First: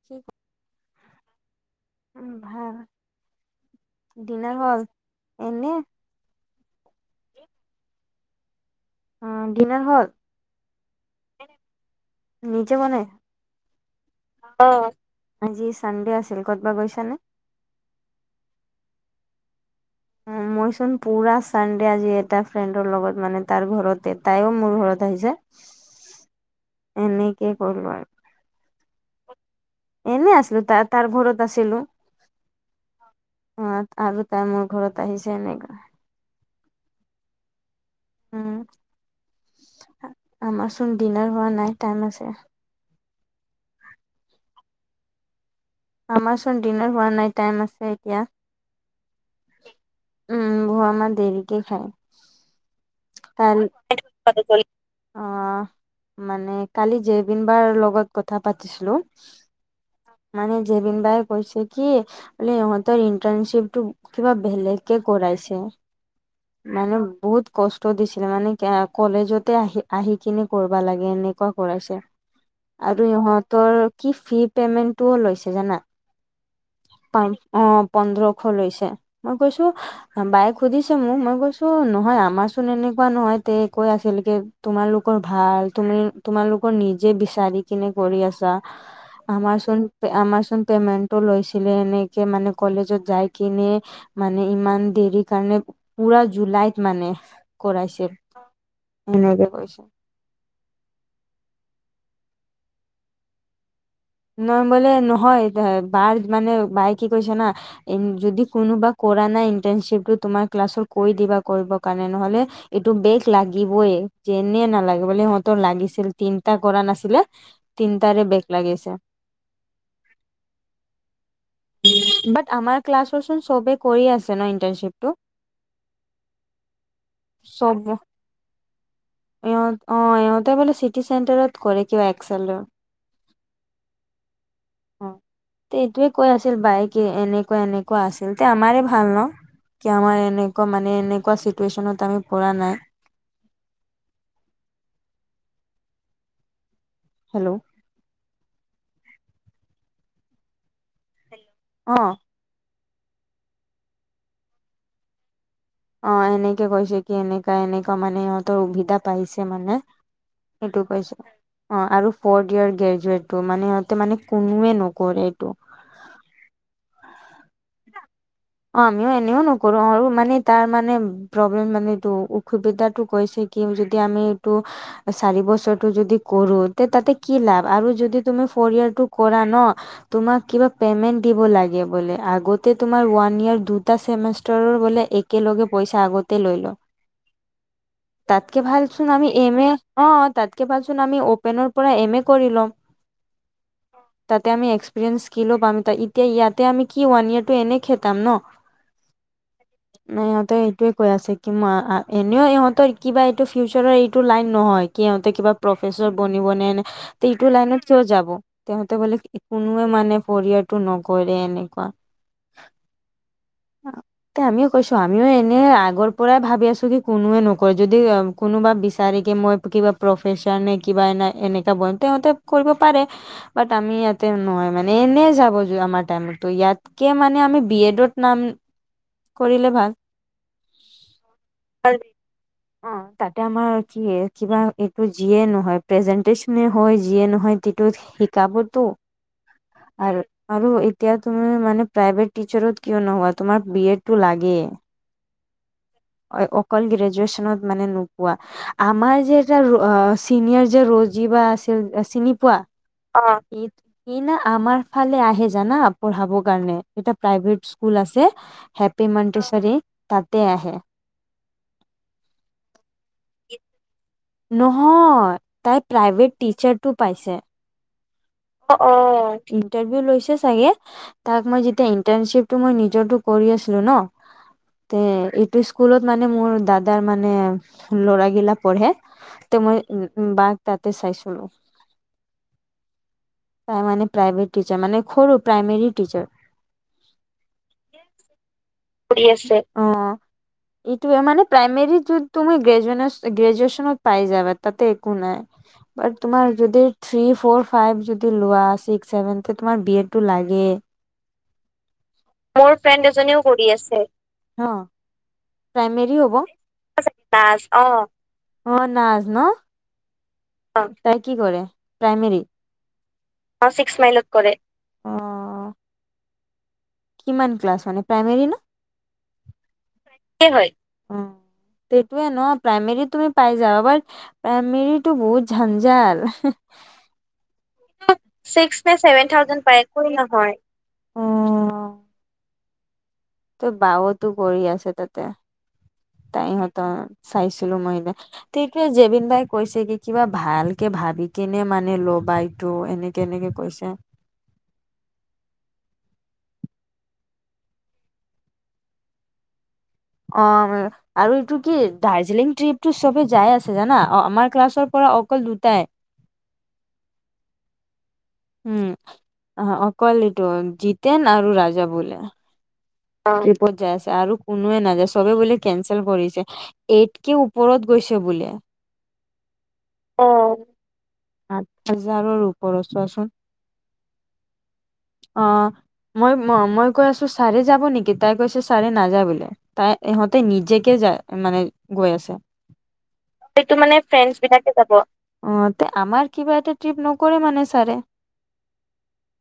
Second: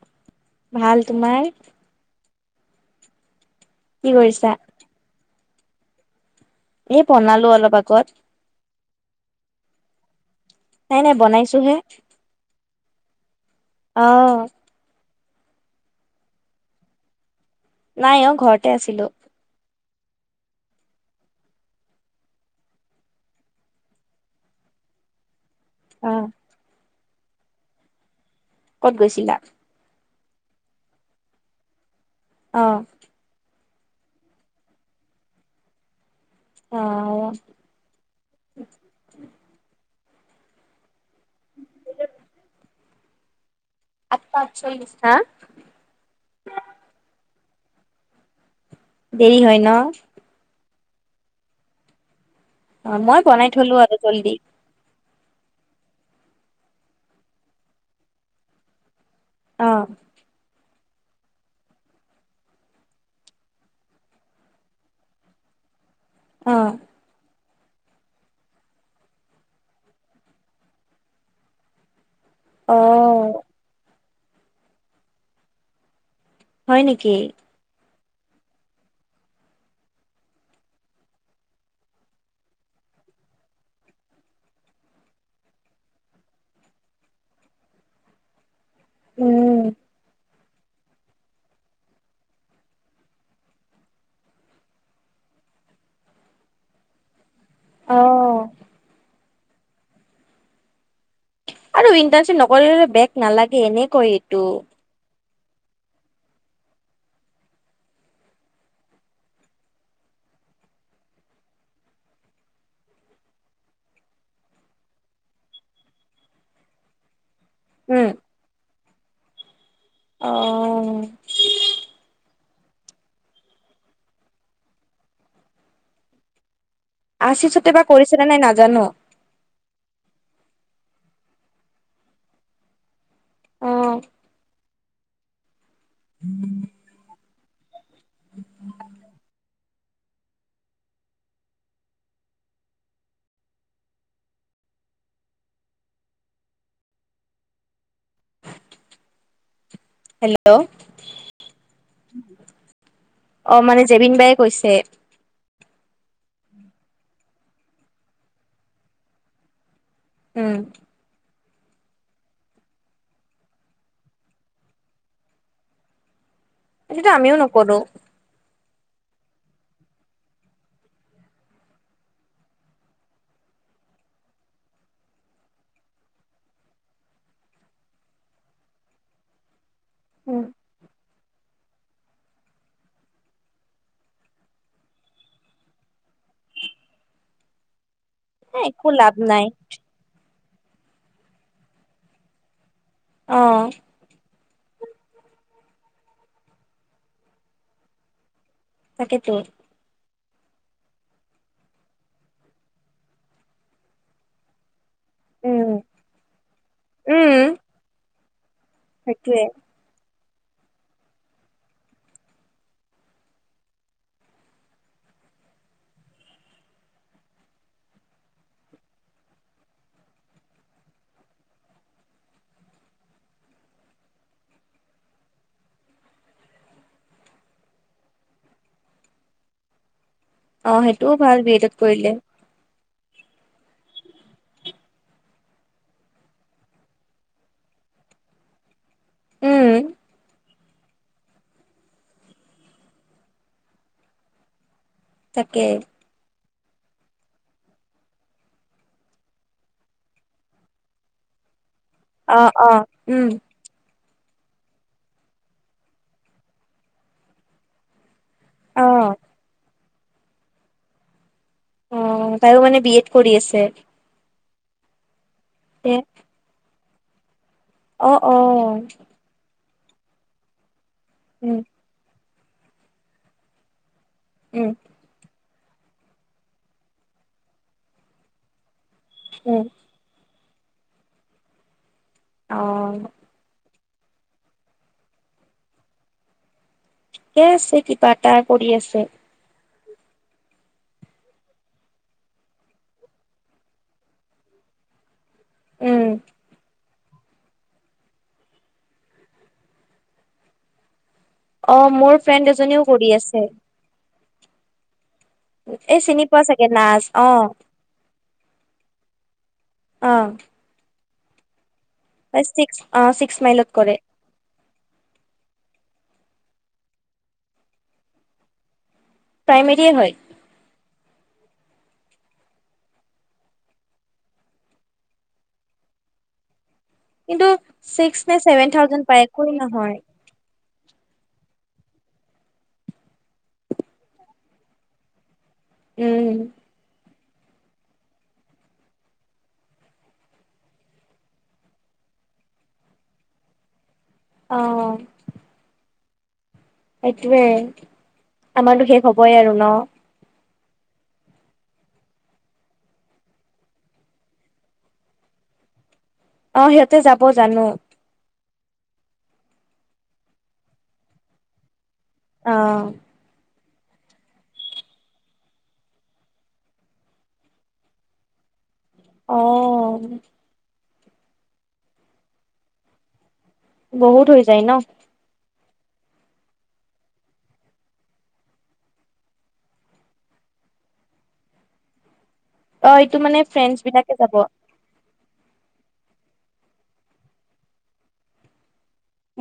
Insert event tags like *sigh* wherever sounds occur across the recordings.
*unintelligible* ভাল। তোমাৰ? উমঁ, ভাল, কি কৰিছা? দিলে হ'ল এনেই। এই বনালো অলপ আগত। অঁহ', ডিনাৰ হ'ল? নাই নাই বনাইছোহে নিজে বনাই, অ অহ',। আজি চানডে আছিল, ক'ৰবাত গৈছা নে? নাই অ ঘৰতে আছিলো। অঁ', মই চোন পুৰা চানডে আজি এটা ফ্ৰেণ্ডৰ লগত মানে তাৰ ঘৰতে তাইও মোৰ ঘৰত আহিছে। অহ। এনেকে কৰিলো আৰু। ক'ত গৈছিলা? এনেই আছিলো, তাৰ-তাৰ ঘৰত আছিলো। অহ। হোৱাত আৰু তাই মোৰ ঘৰত আহিছে এনেকুৱা। হয়, অহ',। উমঁ, আমাৰচোন ডিনাৰ হোৱ নাই টাইম আছে। আঠটা আঠচল্লিছ হাঁ? আমাৰচোন ডিনাৰ হোৱা নাই টাইম আছে এতিয়া। দেৰি হয় ন? উমঁ, অঁ', -আমাৰ দেৰিকে খায়। অঁ', মই বনাই থলো আৰু জল্দি। অঁহ', মানে কালি জেবিন বাৰ লগত কথা পাতিছিলোঁ। অহ। মানে জেবিন বায়ে কৈছে কি- বোলে ইহঁতৰ ইন্টাৰ্নশ্বিপ টো কিবা বেলেগে কৰাইছে। অ মানে বহুত- কষ্ট দিছিলে মানে কলেজতে আহি-আহি কিনি কৰিব লাগে এনেকুৱা কৰাইছে। অ আৰু ইহঁতৰ কি ফ্ৰী পেমেন্টটোও লৈছে জানা। হয় নেকি পাম অঁ', পোন্ধৰশ লৈছে। মই কৈছো- বায়েক সুধিছে মোক মই কৈছো নহয় আমাৰ চোন এনেকুৱা নহয় এইয়াতে কৈ আছিল যে- তোমালোকৰ ভাল, তুমি তোমালোকৰ নিজে বিচাৰি কিনে কৰি আছা। উম আমাৰচোন, আমাৰচোন পেমেন্টো লৈছি- লে। এনেকে মানে কলেজত যাই কিনি মানে ইমান দেৰি কাৰণে- পুৰা জুলাইত মানে অ কৰাইছিল সেনেকে কৈছিল। আৰু ইণ্টাৰচিপ নকৰিলে বেগ নালাগে এনেই কয়। নহয় মানে নহয়, বাই কি কৈছে মানে কি কৈছে জানা- এন যদি কোনোবা কৰা নাই ইন্টাৰ্নশ্বিপটো তোমাৰ ক্লাছৰ কৈ দিবা কৰিব কাৰণে নহ'লে- এইটো বেগ লাগিবই যেনে নালাগে বোলে সিহঁতৰ লাগিছিল তিনটা কৰা নাছিলে- উম তিনিটাৰে বেগ লাগিছে। অ বাট আমাৰ ক্লাছৰচোন চবে কৰি আছে ন ইন্টাৰ্নশ্বিপটো টো? আশিছ হতে বা কৰিছেনে নাই নাজানো। ইহত অ ইহঁতে বোলে চিটি চেণ্টাৰত কৰে কিবা এক্সেলৰ। অ অ এইটোয়ে কৈ আছিল বায়েকে এনেকুৱা এনেকুৱা আছিল তে আমাৰে ভাল ন? কি আমাৰ এনেকোৱা মানে এনেকোৱা চিটুৱেচনত আমি পৰা নাই। হেল্লো। হেল্লো অহ অ মানে জেবিন বায়ে কৈছে। অ এনেকে কৈছে কি এনেকা এনেকা মানে সিহঁতৰ সুবিধা পাইছে মানে। উম সেইটো কৈছে। অ আৰু ফৰ্ ইয়াৰ গ্ৰেজুৱেটটো মানে সিহঁতে মানে কোনোৱে নকৰে এইটো। সেইটো টো আমিও নকৰো। অ আমিও এনেও নকৰো আৰু মানে তাৰ মানে প্ৰব্লেম মানে এইটো অসুবিধাটো কৈছে। কিম যদি আমি এইটো চাৰি বছৰটো যদি কৰো তে তাতে কি লাভ আৰু যদি তুমি ফৰ ইয়াৰটো কৰা ন তোমাক কিবা পেমেন্ট দিৱ লাগে বোলে আগতে তোমাৰ ওৱান নিয়েৰ দুটা ছেমিষ্টাৰৰ বোলে একেলগে পইচা আগতে লৈ লয়। তাতকে এ একো ভালচোন লাভ আমি নাই এম এ অ তাতকে ভালচোন আমি অপেনৰ পৰা এম এ কৰি ল'ম। অ তাতে আমি এক্সপেৰিয়েন্ঞ্চ ক্সইল ও পাম এতিয়া ইয়াতে আমি কি ওৱান ইয়াৰ টু এনেই খেতাম ন। তাকেতো। নাই ইহঁতে এইটোৱে কৈ আছে কি এনেও ইহঁতৰ কিবা এইটো ফিউচাৰৰ এইটো লাইন নহয়। সিহঁতে কিবা উম প্ৰফেচৰ বনিব নে নে উম এইটো লাইনত কিয় যাব। তেহঁতে বোলে সেইটোয়ে কোনোৱে মানে ফৌৰয়েৰটো নকৰে এনেকুৱা। অ এ আমিও কৈছো আমিও এনে আগৰ পৰাই ভাবি আছো কি কোনোৱে নকই যদি কোনোবা বিচাৰ কি মই কিবা প্ৰফেশচৰনে কিবা এনা এনেকা বন তেহঁতে কৰিব পাৰে। বাত আমি ইয়াতে নহয় মানে এনে যাব আমাৰ টাইমতো ইয়াতকে মানে আমি বি এডত নাম কৰিলে ভাল। অ সেইটোও ভাল বি এডত কৰিলে। অ তাতে আমাৰ কি কিবা এইটো যিয়ে নহয় প্ৰেজেন্টেশচনে হয় যিয়ে নহয় তিটোত শিকাব টো উম আ আৰু এতিয়া তুমি মানে প্ৰাইভেট টিচাৰত কিয় নোহোৱা তোমাৰ বি এডটো লাগে। তাকে অ এ অকল গ্ৰেজুৱেশ্বনত মানে নোপোৱা। আমাৰ যে এটা ৰ আ চিনিয়ৰ যে ৰজি বা আছিল চিনি অ পোৱা? অ উম অহ *inaudible* সি না আমাৰ ফালে আহে জানা পঢ়াব কাৰণে এটা প্ৰাইভেট স্কুল আছে। অ হেপী মণ্টিশ্বৰী তাতে আহে। অঁ তাইও মানে বি এড কৰি আছে? নহয়, তাই প্ৰাইভেট টিচাৰ টো পাইছে। অঁ, অঁ। অঁ, ইন্টাৰভিউ লৈছে চাগে। তাক উম মই যেতিয়া ইন্টাৰ্ণশ্বিপ- তো মই নিজৰটো কৰি আছিলো ন। উম তে- স্কুলত মানে মোৰ দাদাৰ মানে ল'ৰাগিলা পঢ়েঁ। তে মই উম উম বাঘ তাতে চাইছিলোঁ। অঁ। তাই মানে প্ৰাইভেট টিচাৰ মানে সৰু প্ৰাইমেৰী টিচাৰ। এ আছে কিবা এটা কৰি আছে। কৰি আছে, অঁ। এইটো এ মানে প্ৰাইমেৰী যত তুমি গ্ৰেজুুৱেনছ গ্ৰেজুৱেছনত পাই যাবা তাতে একো নাই। উম বাত তোমাৰ যদি- থ্ৰী, ফ'ৰ, ফাইভ যদি লোৱা ছিক্স, ছেভেন তে তোমাৰ বি এডটো লাগে। অঁ মোৰ ফ্ৰেণ্ড এজনীও কৰি আছে। *inaudible* হ এই প্ৰাইমেৰী চিনি হ'ব, পোৱা চাগে নাজ আচ্ছা অ নাজ অঁ, নাজ ন। অঁ। অঁ, তাই কি কৰে? প্ৰাইমেৰী তাই ছিক্স অঁ ছিক্স অ মাইলত ছিক্স কৰে। মাইলত কৰে। অ কিমান ক্লাছ মানে প্ৰাইমেৰী ন? প্ৰাইমেৰীয়ে হয়। সেইটো হয়, এইটোৱে ন প্ৰাইমেৰীত তুমি পাই যাবা বাত- প্ৰাইমেৰীটো বহুত ঝঞ্জাল। কিন্তু ছিক্স নে ছেভেন ছিক্স নে থাউজেণ্ড পায় ছেভেন একোৱে থাউজেণ্ড পায়, নহয়। একোৱে নহয়। অ *inaudible* তোৰ বা হঁতো কৰি আছে তাতে, উম, তাই হঁতৰ চাইছিলো মই দিনা। তেটোৱে জেবিন বাই কৈছে কি কিবা ভাল কে ভাবি কেনে মানে ল'বা এইটো। এনে- কেনেকে কৈছা? অঁ। সেইটোয়ে, আমাৰতো শেষ হবই আৰু ন। অঁ। আৰু এইটো কি দাৰ্জিলিং ট্ৰিপটো চবে যাই আছে জানা, আমাৰ ক্লাছৰ পৰা অকল দুটাই। অঁ, সিহঁতে যাব জানো। উম, অকল এইটো জিতেন আৰু ৰাজা বোলে। অঁ। অঁ, ট্ৰিপত যায় আছে আৰু কোনোৱে নাযায়, চবে বুলি কেঞ্চেল কৰিছে। এইত কে ওপৰত গৈছে বোলে। অঁ। আঠ হাজাৰৰ ওপৰত চোৱাচোন। বহুত হৈ যায় ন। অঁ, মই মই কৈ আছো চাৰে- যাব নেকি? তাই কৈছে ছাৰে নাযায় বোলে। তাই ইহঁতে নিজেকে যায় মানে গৈ আছে। অ', এইটো মানে সেইটো ফ্ৰেণ্ডচ মানে বিলাকে যাব। ফ্ৰেণ্ডচ বিলাকে- যাব, অঁ তে আমাৰ কিবা এটা ট্ৰিপ নকৰে মানে ছাৰে।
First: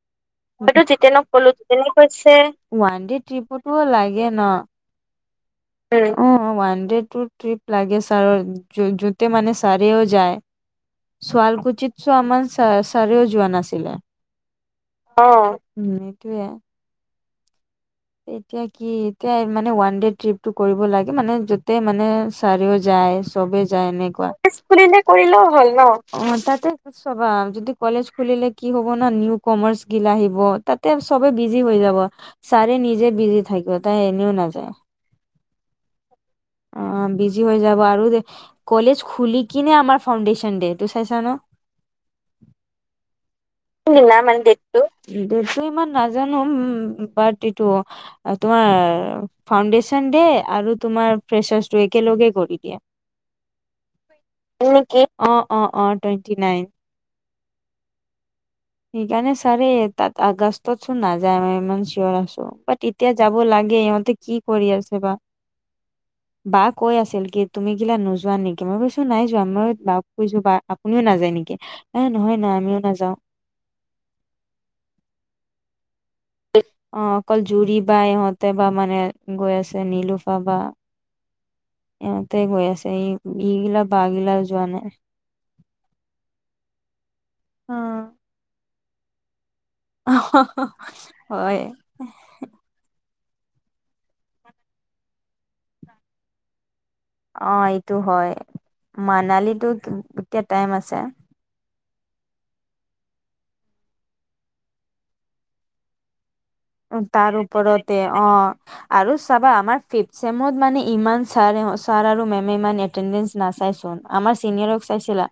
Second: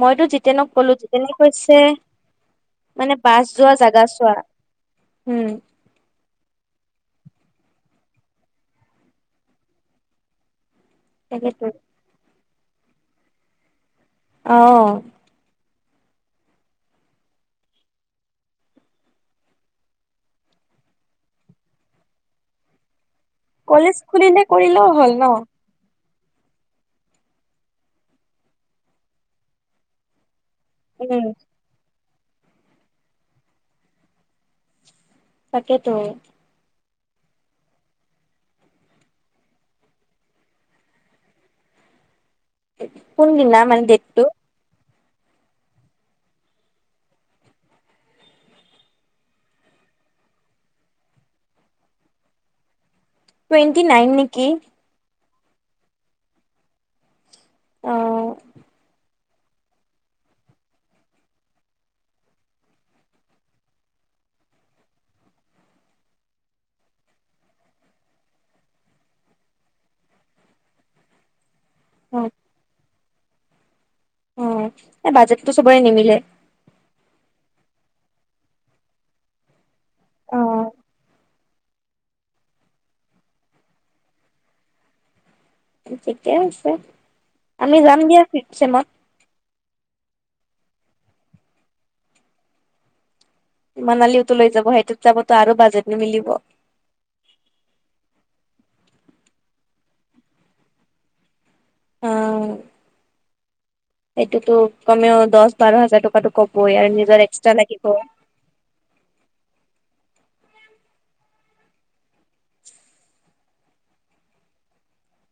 মইতো জিতেনক মইতো কলো জিতেনক জিতেনে কলো কৈছে জিতেনে কৈছে ওৱান ডে মানে- বাছ ট্ৰিপতো যোৱা জেগা লাগে চোৱা ন ওম। ওৱান ডে টু টিপ লাগে ছাৰৰ জ জুতে মানে চাৰিও যায়। তাকেতো ছোৱালকুচিত চো আমমান ছা ছাৰেও যোৱা নাছিলে। অঁ! অঁ উমঁ এইটোয়ে। এতিয়া কি এতিয়া মানে ওৱান দেে ট্ৰিপ টো কৰিব লাগে মানে য'তেই মানে চাৰিও যাই। চবে যায় কলেজ এনেকুৱা খুলিলে সেচ কৰিলেও বুলিও হ'ল ন? কৰিলেও হ'ল ন। অঁ তাতে চবা যদি কলেজ খুলিলে কি হ'ব ন নিউ কমাৰ্চ গিল আহিব। তাতে উম, চবে বিজি হৈ যাব ছাৰে নিজে বিজি থাকিব তাই এনেও নাযায়। তাকেতো। অঁ বিজি হৈ যাব আৰু কলেজ খুলি কিনে আমাৰ ফাউণ্ডেশচন দে ত চাইছা ন। কোন দি নাম। কোনদিনা মানে দেটটো। দেটটো ইমান নাজানো বাদেটো। তোমাৰ ফাউণ্ডেশ্যন ডে আৰু তোমাৰ ফ্ৰেছাৰছ একেলগে কৰি দিয়া। টুৱেণ্টি নাইন নেকি? অঁ অঁ অঁ টুৱেণ্টি নাইন। অঁ! সেইকাৰণে ছাৰে তাত আগষ্টত চোন নাযায় ম ইমান চিয়ৰ আছো ব তেতিয়া যাব লাগে ইহঁতে কি কৰি আছে বা। *inaudible* বা কৈ আছিল কি তুমি কিলা নোযোৱা নেকি মই কৈছো নাই যোৱা মই বা কৈছো বা আপুনিও নাযায় নেকি? এ অ', নহয় না আমিও নাযাওঁ। অঁ এই বাজেটটো চবৰে নিমিলে। অঁ অকল জুৰি বাই ইহঁতে বা মানে গৈ আছে নলোফা বা। অ', ইিহঁতে গৈ আছে এই এইগিলা বহাগিলা যোৱা নাই। ঠিকে আছে আমি যাম দিয়া ফিপ চেমত। অঁ হ হ হয়ঁ! মানালীটো লৈ যাব সেইটোত যাব আৰু বাজেট নিমিলিব। অঁ এইটো হয় মানালীতো এতিয়া টাইম আছে। অঁ এইটোতো কমেও দহ বাৰ হাজাৰ টকাটো কম। তাৰ ওপৰতে অঁ। আৰু চাবা আমাৰ ফিফ চেমত মানে ইমান ছাৰে ছাৰ আৰু মেমে ইমান- এটেনটেচ নাচাই চোন আমাৰ চিনিয়ৰক চাইছিলা?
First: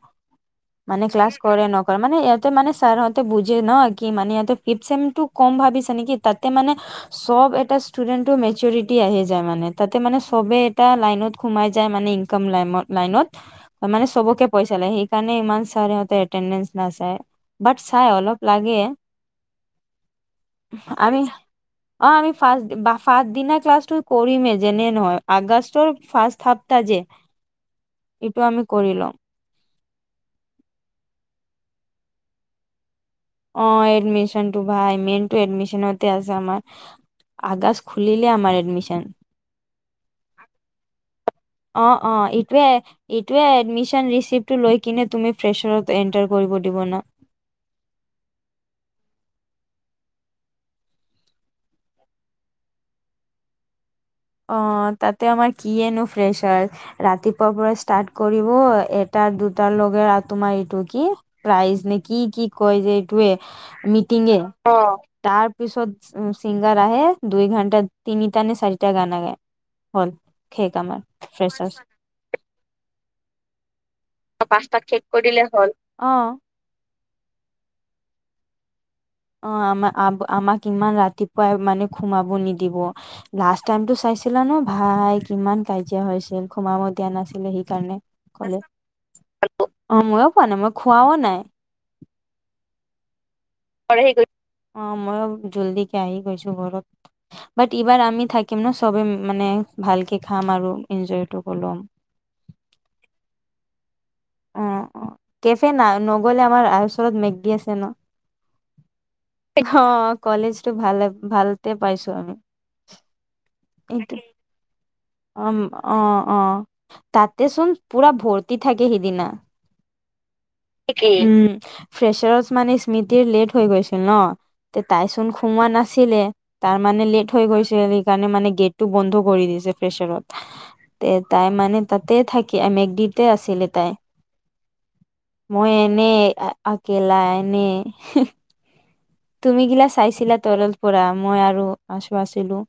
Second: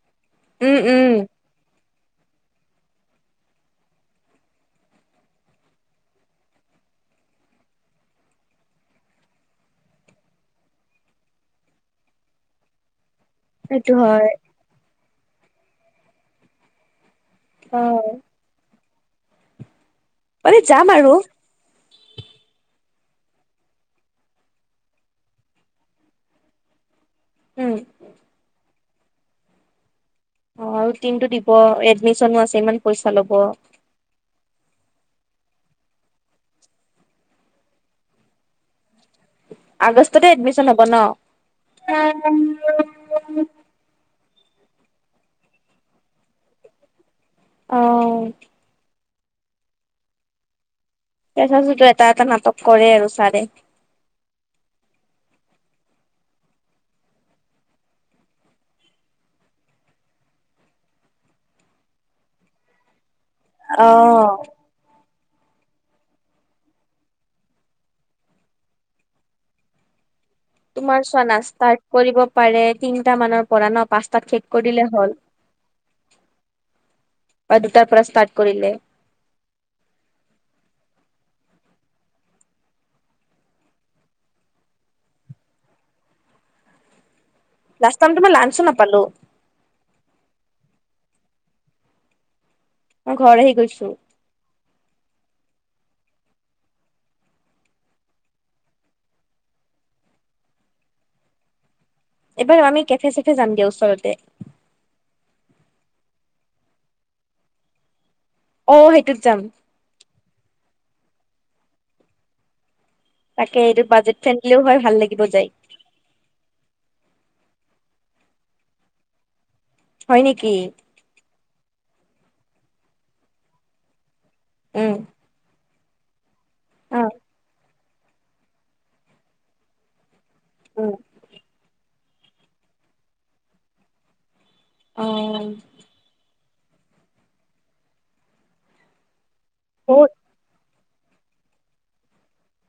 উমঁ উমঁ! মানে ক্লাছ কৰে নকৰে মানে ইহতে মানে ছাৰহঁতে বুজে ন কি মানে ইহতে ফিফ চছেম টো কম ভাবিছে নেকি? তাতে মানে অচ চব এটা ষ্টুডেন্টৰ মেচৰিটি আহি যায় মানে তাতে মানে সবে এটা লাইনত সোমাই যায় মানে- ইকম লামত লাইনত- সেইটো মানে হয় সবকে পইচা লাগে সেইকাৰণে ইমান চাৰসতে এটেন্টচ নাচাই। বাট চাই অ', অলপ লাগে। মানে যাম আৰু আমি- অঁ আমি' ফাৰ্ষ ফাৰ্ষট দিনা ক্লাছটো কৰিমে যেনে নহয় আগষ্টৰ ফাৰ্ষ থাত- তা যে উম। এইটো আমি কৰিলম। অঁ আৰু টিম টো দিব এডমিশনো আছে ইমান পইচা ল'ব। অ' এডমিশ্যন টো ভাই মেইন টো এডমিশ্যনতে আছে আমাৰ ই ই আগষ্ট খুলিলে আমাৰ এডমিশ্যন। আগষ্টতে এডমিশ্যন হ'ব ন। অ অ, ইটোৱে ইটোৱে এডমিশ্যন ৰিচিপ্ট এইটো লৈ কিনে তুমি ফ্ৰেচাৰত এন্টাৰ কৰিব দিব না? অ অ অ অ ও। ফ্ৰেচাৰচতে এটা-এটা নাটক কৰে আৰু চাৰে- অ' অ অ, তাতে আমাৰ কি এনো ফ্ৰেছাৰ ৰাতিপুৱাৰ পৰা ষ্টাৰ্ট কৰিব এটাৰ, দুটাৰ লগে আৰু তোমাৰ এইটো কি প্ৰাইজ নে কি কি কয় যে এইটোৱে মিটিং এ অ অ অ, তাৰ পিছত সি উম চিংগাৰ আহে দুই ঘণ্টা তিনিটানে চাৰি এতিয়া গান না গায় হ'ল। আমাৰ তোমাৰ চোৱা নাচ ফ্ৰেছাৰ্চ ষ্টাৰ্ট কৰিব পাৰে তিনটা মানৰ পৰা ন পাঁচ অ পাঁচটাত শেষ কৰি দিলে হল, অ অ। বা দুটাৰ পৰা ষ্টাৰ্ট কৰিলে। অ' আমা আব আমাক ইমান ৰাতিপুৱাই মানে সোমাব নিদিব আহ আহ। লাষ্ট টাইমটোত চাইছিলা ন ভাই কিমান কাজিয়া হৈছিল সোমাব দিয়া নাছিলে। তাৰ লাষ্ট নাম টাইম তোমাৰ লাঞ্চো হেল্ল', নাপালো হেল্ল' অ মইয়ো পোৱা নাই মই খোৱাও নাই। মই ঘৰ আহি গৈছো। ঠিকই অ' মইয়ো জল্দিকে আহি গৈছো ঘৰত। বাট এইবাৰ আমি থাকিম ন চবেই ম ম মানে ভালকে খাম আৰু এনজয়টো কৰলম। এইবাৰ আমি কেফে-চেফে যাম দিয়া ওচৰতে। অ', অ' কেফে না নগলে আমাৰ ওচৰত মেগী আছে ন। অ', অ সেইটোত যাম হ অ' অ অ, কলেজ টো ভাল ভালতে পাইছো আমি। তাকে এইটো বাজেট ফ্ৰেঙ্কলিও হয় ভাল লাগে। অ উ'ম অ' অ' অ অ তাতেচোন পুৰা ভৰ্তি থাকে সিদিনা। হয় নেকি? ঠিকি উ'ম উ উ এ এ এ ফা ফ্ৰেচাৰত মানে স্মৃতিৰ লেট হৈ গৈছিল ন? তে উম তাইচোন সোমোৱা নাছিলে? তাৰ অ মানে লেট হৈ গৈছিল সেইকাৰণে মানে গেটটো বন্ধ কৰি দিছে ফ্ৰেছাৰত। হে হে হে উম আহ তে তাই মানে তাতে থাকি আমে দিতে আছিলে তাই অ মই এনেই এ আ অকেলা এনে ই হি তুমি গিলা বহুত চাইছিলা তৰলত পৰা মই আৰু আছো আছিলো।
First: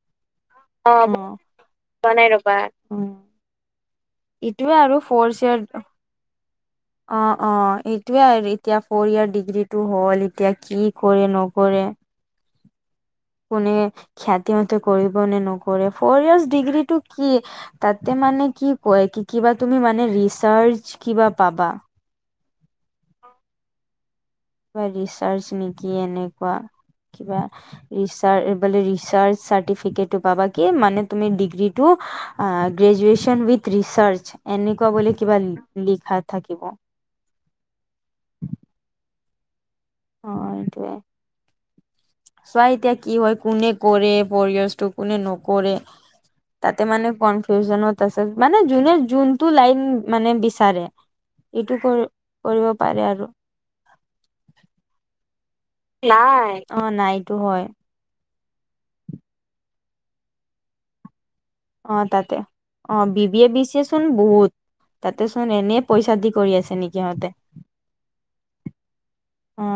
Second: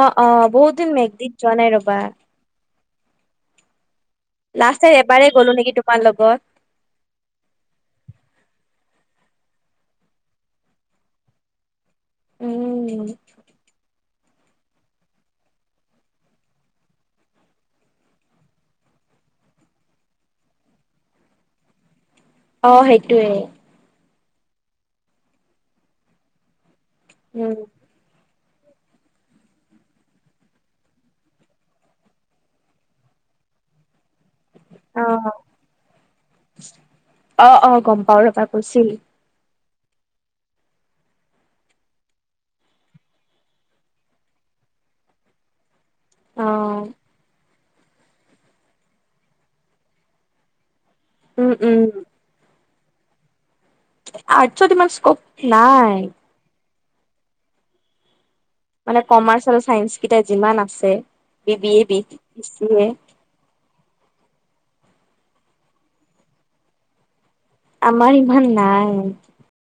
অ' অ' বহুত দিন মেঘদিত যোৱা নাই ৰবা। এ ৰববাৰ উম উ উ ইটো লাষ্ট টাইম আৰু এবাৰেই ফৰস গ'লো ইয়াৰ নেকি ব তোমাৰ লগত অঁ' অ অ অ, এইটোৱে আৰ এতিয়া ফ'ৰ ইয়াৰ ডিগ্ৰী টো হ'ল এতিয়া কি কৰে নকৰে? উম উ উ উ উ। কোনে খ্যাতি মতে কৰিব নে নকৰে ফ'ৰ ইয়াৰছ ডিগ্ৰীটো কি হে হে? হা তাতে মানে কি কয় কি কিবা তুমি মানে ৰিচাৰ্ছ কিবা পাবা? অ সেইটোৱে। কিবা ৰিচাৰ্ছ নে কি এনেকুৱা কিবা হা উম হা। ৰিচাৰ বোলে ৰিচাৰ্ছ চাৰ্টিফিকেট পাবা কি মানে তুমি ডিগ্ৰী টো হা হা। হা আ আ আ, গ্ৰেজুৱেচন উইথ ৰিচাৰ্ছ এনেকুৱা অ বুলি কিবা লি লিখা থাকিব। অ অ গম পাও ৰবা কৈছিল। অ অ এইটোয়ে। চোৱা এতিয়া কি হয় কোনে কৰে পৰিয়েচটো কোনে নকৰে। অ তাতে মানে কন- ফিউজনত আছে মানে যোনে যোনটো লাইন মানে বিচাৰে, উম এইটো উম কৰি কৰিব পাৰে আৰু আৰ্টছত ইমান ইস্কুপ নাই। নাই অ', নাইটো হয়। মানে কমাৰ্চ আৰু ছাইঞ্চকেইটা যিমান আছে। বি বি এ অ বি তাতে, চি এ অ বি বি এ বি চিছ চোন বহুত, তাতে চোন এনেই পইচা দি কৰি আছে নিকি হঁতে। আমাৰ সিমান নাই। অ